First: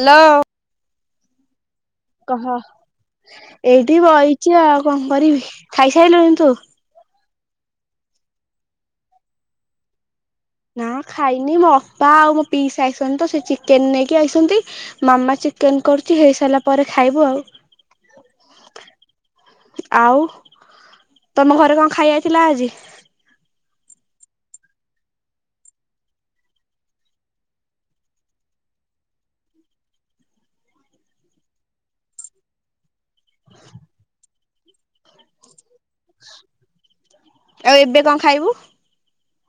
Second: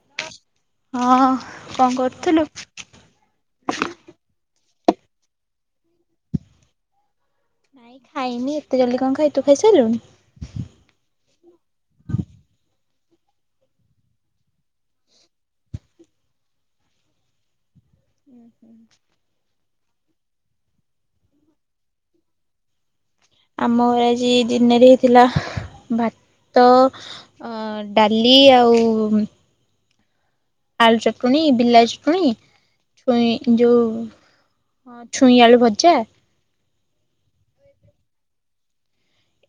ଲ ହଁ କଣ କରୁ କହ ଏଇଠି ବଇଛି ଆଉ। କଣ କରିବି? ଖାଇସାରିଲୁଣି ତୁ? ନାଇ ଖାଇନି ଏତେ ଜଲଦି କଣ ଖାଇ- ତୁ ଖାଇସାରିଲୁଣି? ନା ଖାଇନି ମୋ ଅପା ଆଉ ମୋ ପିଇଶା ଆଇସଛନ୍ତି ତ ସେ ଚିକେନ ନେଇକି ଆଇସନ୍ତି ମାମା ଚିକେନ୍ କରୁଛି ହେଇସାରିଲା ପରେ ଖାଇବୁ ଆଉ। ଉୁଁ ହୁଁ। ଆଉ, ତମ ଘରେ କଣ ଖାଇବା ହେଇଥିଲା ଆଜି? ଆମର ଆଜି ଦିନରେ ହେଇଥିଲା ଭାତ ଅଁ ଡାଲି ଆଉ ଆଳୁ ଚଟଣୀ, ବିଲାତି ଚଟଣି, ଛୁଇଁ ଯୋଉ ହଁ ଛୁଇଁ ଆଳୁ ଭଜା ଆଉ ଏବେ କଣ ଖାଇବୁ?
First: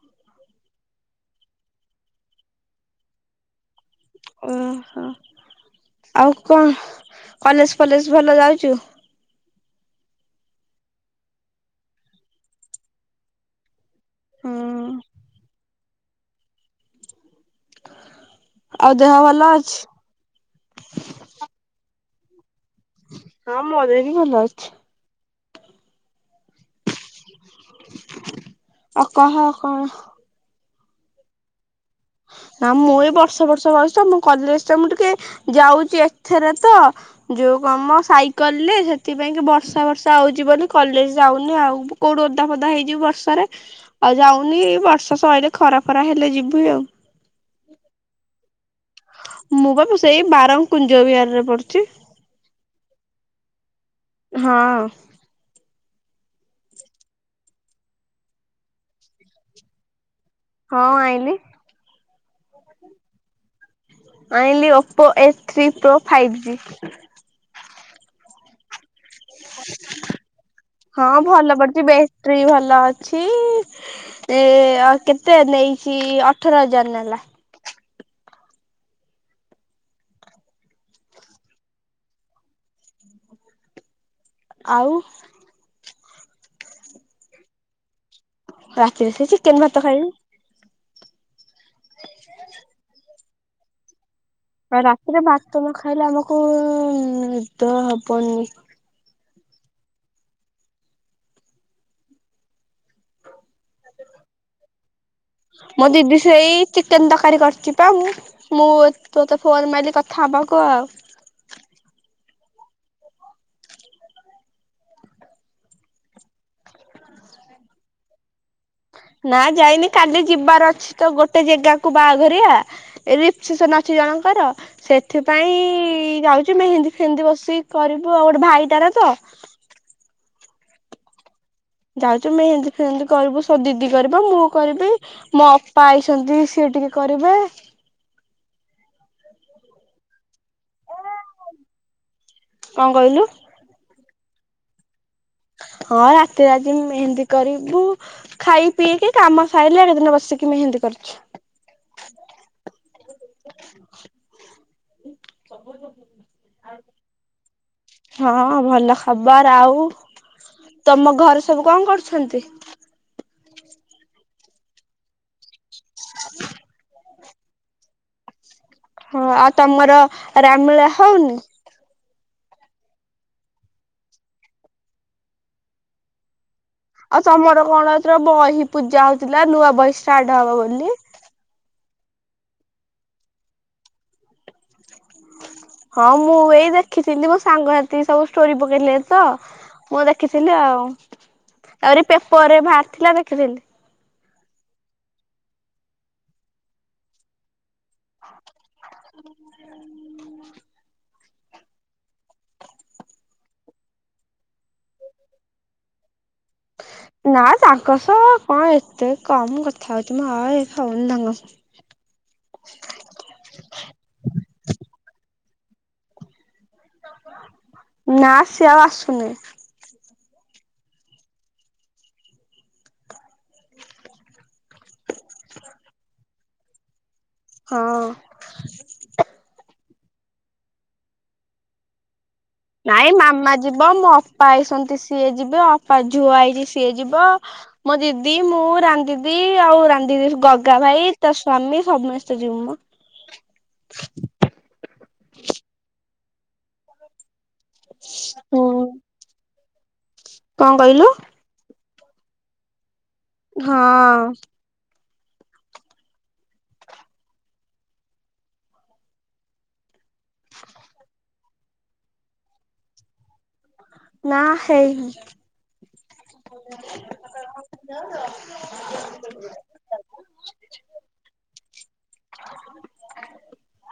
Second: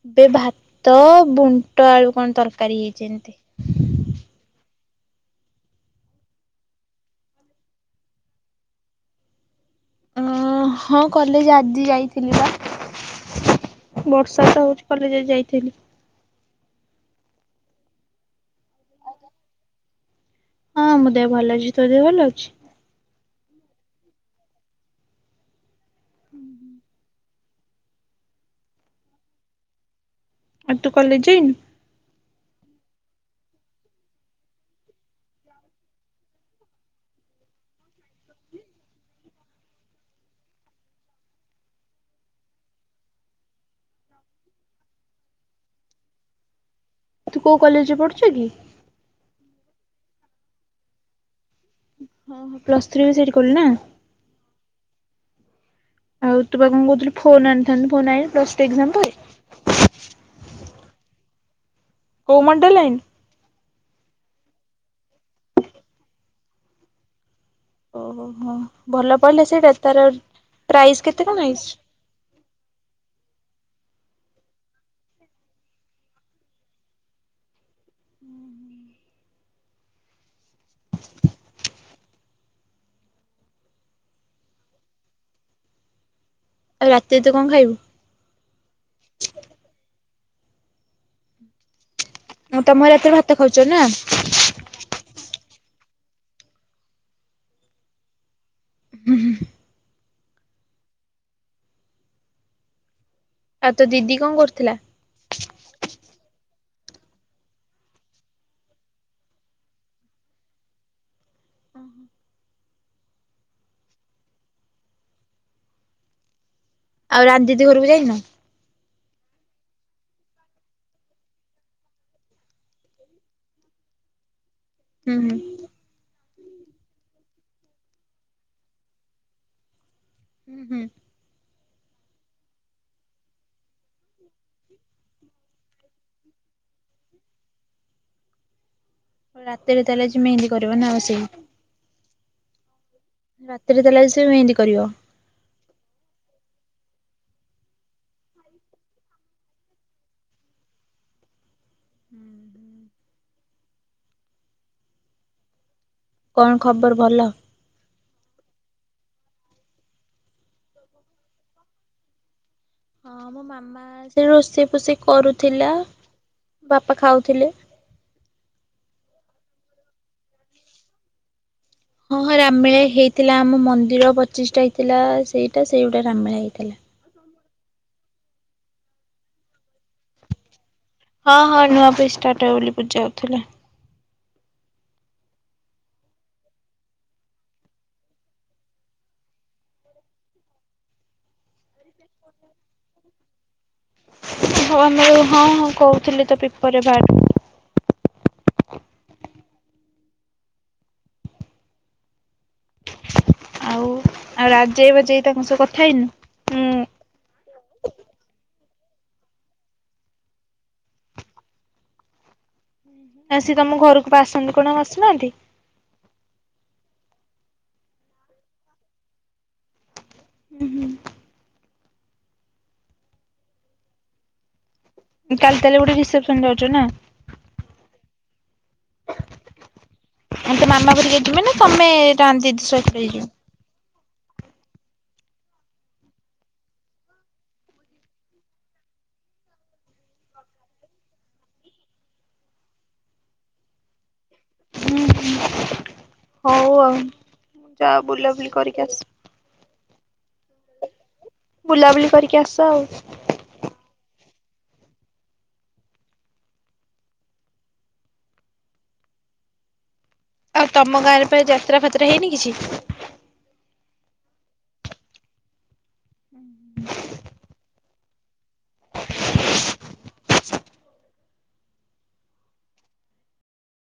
ଏବେ ଭାତ ବୁଣ୍ଟ ଆଳୁ କଣ ତରକାରୀ ହେଇଛି ଏନ୍ତି। ଓହୋ। ଆଉ କଣ କଲେଜ ଫଲେଜ ଭଲ ଯାଉଛୁ? ଅ ହଁ କଲେଜ ଆଜି ଯାଇଥିଲି ବା। ବର୍ଷା ତ ହଉଛି ହୁଁ। କଲେଜ ଯାଇଥିଲି। ଆଉ ଦେହ ଭଲ ଅଛି? ହଁ, ମୋ ଦେହ ଭଲ ଅଛି। ତୋର ଦେହ ଭଲ ଅଛି? ହଁ ମୋ ଦେହ ବି ଭଲ ଅଛି। ଆଉ କହ କଣ? ଆଉ ତୁ କଲେଜ ଯାଇନୁ? ନା ମୁଁ ଏ ବର୍ଷ ବର୍ଷ ବୟସ, ମୁଁ କଲେଜ ଟା ମୁଁ ଟିକେ ଯାଉଛି ଏଥରେ ତ ଯୋଉ କମ ସାଇକେଲ ରେ ସେଥିପାଇଁ କି ବର୍ଷା ବର୍ଷା ହଉଛି ବୋଲି କଲେଜ ଯାଉନି ଆଉ। କୋଉଠୁ ଓଦା ଫଦା ହେଇଯିବି ବର୍ଷାରେ, ଆଉ ଯାଉନି ବର୍ଷା ସଇଲେ ଖରା ଫରା ହେଲେ ଯିବି ଆଉ। ତୁ କୋଉ କଲେଜରେ ପଢୁଛୁ କି? ମୁଁ ବା ମୁଁ ସେଇ ବାର କୁଞ୍ଜ ବିହାରରେ ପଡିୁଛି। ଓ ହୋ ପ୍ଲସ ଥ୍ରୀ ବି ସେଠି କିଲ ନା। ହଁ। ଆଉ ତୁ ବା କଣ କହୁଥିଲୁ ଫୋନ ଆଣିଥାନ୍ତୁ ଫୋନ ଆନିଲୁ ପ୍ଲସ ଥ୍ରି ଏକ୍ସାମ ପରେ? ହଁ ଆଇଲି। କୋଉ ମଡେଲାଇନ? ଆଣିଲି Oppo A three pro five G. ଓହୋ ହଁ ଭଲ ପଇଲେ ସେଇଟା ତାର ପ୍ରାଇସ୍ କେତେ କଣ ଆଇଛି? ଟ୍ରି ଭଲ ଅଛି। ଏ ଆ କେତେ ନେଇଛି ଅଠର ହଜାର ନେଲା। ହୁଁ ହୁଁ। ଆଉ। ଆଉ ରାତିରେ ତୁ କଣ ଖାଇବୁ? ରାତିରେ ସେ ଚିକେନ ଭାତ ଖାଇବି। ଆଉ ତମର ଏତେ ଭା ତ ଖାଉଚ ନା। ଆଉ ରାତିରେ ଭାତ ନ ଖାଇଲେ ଆମକୁ ନିଦ ହବନି। ଆଉ ତ ଦିଦି କଣ କରୁଥିଲା? ମୋ ଦିଦି ସେଇ ଚିକେନ ତରକାରୀ କରିଛି ପା ମୁଁ ମୁଁ ତୋତେ ଫୋନ ମାଇଲି କଥା ହବାକୁ ଆଉ ଆଉ ରାନ୍ ଦିଦି ଘରକୁ ଯାଇନ? ନା ଯାଇନି କାଲି ଯିବାର ଅଛି ତ ଗୋଟେ ଜେଗାକୁ ବାହାଘରିଆ। [unintelligible] ଅଛି ଜଣଙ୍କର ହୁଁ ହୁଁ ସେଥିପାଇଁ ଯାଉଛି ମେହେନ୍ଦୀ ଫେହନ୍ଦି ବସିିକି କରିବୁ ଆଉ ଗୋଟେ ଭାଇତାର ତ। ହୁଁ ହୁଁ। ଯାଉଚୁ ମେହେନ୍ଦି ଫେହେନ୍ଦି କରିବୁ ସ ଦିଦି କରିବ ମୁଁ କରିବି ମୋ ଅପା ଆଇସନ୍ତି ସିଏ ଟିକେ କରିବେ ରାତିରେ ତାହେଲେ ଆଜି ମେହେନ୍ଦି କରିବ ନା ବସିକି। କଣ କହିଲୁ? ରାତିରେ ତାହେଲେ ଆଜି [unintelligible] ମେହେନ୍ଦି କରିବ ହଁ ରାତିରେ ଆଜି ମେହେନ୍ଦି କରିବୁ। ଖାଇ ପିଇକି କାମ ସାଇଲେ [unintelligible] ବସିକି ମେହେନ୍ଦୀ କରୁଛି। ହୁଁ ହୁଁ। [inaudible] କଣ ଖବର ଭଲ? ହଁ ଭଲ ଖବର ଆଉ ତମ ଘରେ ସବୁ କଣ କରୁଛନ୍ତି? ହଁ ମୋ ମାମା ସେ ରୋଷେଇ ଫୋଷେଇ କରୁଥିଲା ବାପା ଖାଉଥିଲେ। ହଁ ଆଉ ତମର ରାମମେଳା ହଉନି ହଁ ହଁ ରାମମେଳା ହେଇଥିଲା ଆମ ମନ୍ଦିର ପଚିଶଟା ହେଇଥିଲା ସେଇଟା ସେଇଗୁଟା ରାମିମେଳା ହେଇଥିଲା। ଆଉ ତମର କଣ ଏଥର ବହି ପୂଜା ହଉଥିଲା ନୂଆ ବହି ଷ୍ଟାର୍ଟ ହବ ବୋଲି? ହଁ ହଁ ନୂଆ ବହି ଷ୍ଟାର୍ଟ ହବ ବୋଲି ପୂଜା ହଉଥିଲେ। ହଁ ମୁଁ ଏଇ ଦେଖିଥିଲି ମୋ ସାଙ୍ଗସାଥି ସବୁ ଷ୍ଟୋରି ପକେଇଲେ ତ। ମୁଁ ଦେଖିଥିଲି ଆଉ ଆହୁରି ପେପରରେ ବାହାରିଥିଲା ଦେଖିଥିଲି। [inaudible] ହଁ ହଁ କହୁଥିଲେ ତ ପେପରେ ବାହାର ହ ଆଉ ଆଉ ରାଜେଇ ବାଜେଇ ତାଙ୍କ ସହ କଥା ହେଇନୁଁ ହୁଁ ନା ତାଙ୍କ ସହ କଣ ଏତେ କମ କଥା ହଉଚି ମ ଆଉ ଏ ହଉନି ତାଙ୍କ ଆ ସିଏ ତମ ଘରକୁ ପା ଆସନ୍ତି କଣ ଆଉ ଆସୁନାହାନ୍ତି? ନା ସିଏ ଆଉ ଆସୁନି। ଉଁ ହୁଁ। କାଲି ତାହେଲେ ଗୋଟେ ରିସେପସନ୍ ଯାଉଚ ନା? ହଁ। [unintelligible] ନାଇଁ ଯାଇଛ? ମାମା ଯିବ ମୋ ଅପା ଆଇସନ୍ତି ସିଏ ଯିବେ ଅପା ଝୁଅ ଆଇଚି ସିଏ ଯିବ। ମୋ ଦିଦି ମୁଁ ରାନ୍ ଦିଦି ଆଉ ରାନଦି ଗଗା ଭାଇ ତା ସ୍ଵାମୀ ସମସ୍ତେ ଯିବୁ ମ। [unintelligible] ହୁଁ ହୁଁ ହଉ ଆଉ ଯା ବୁଲାବୁଲି ହୁଁ। କରିକି ଆସ କଣ କହିଲୁ ବୁଲାବୁଲି କରିକି ଆସ ଆଉ। ହଁ। ଆଉ ତମ ଗାଁ ରେ ପାଇଁ ଯାତ୍ରା ଫାତ୍ରା ହେଇନି କିଛି? ନା ହେଇନି। [unintelligible]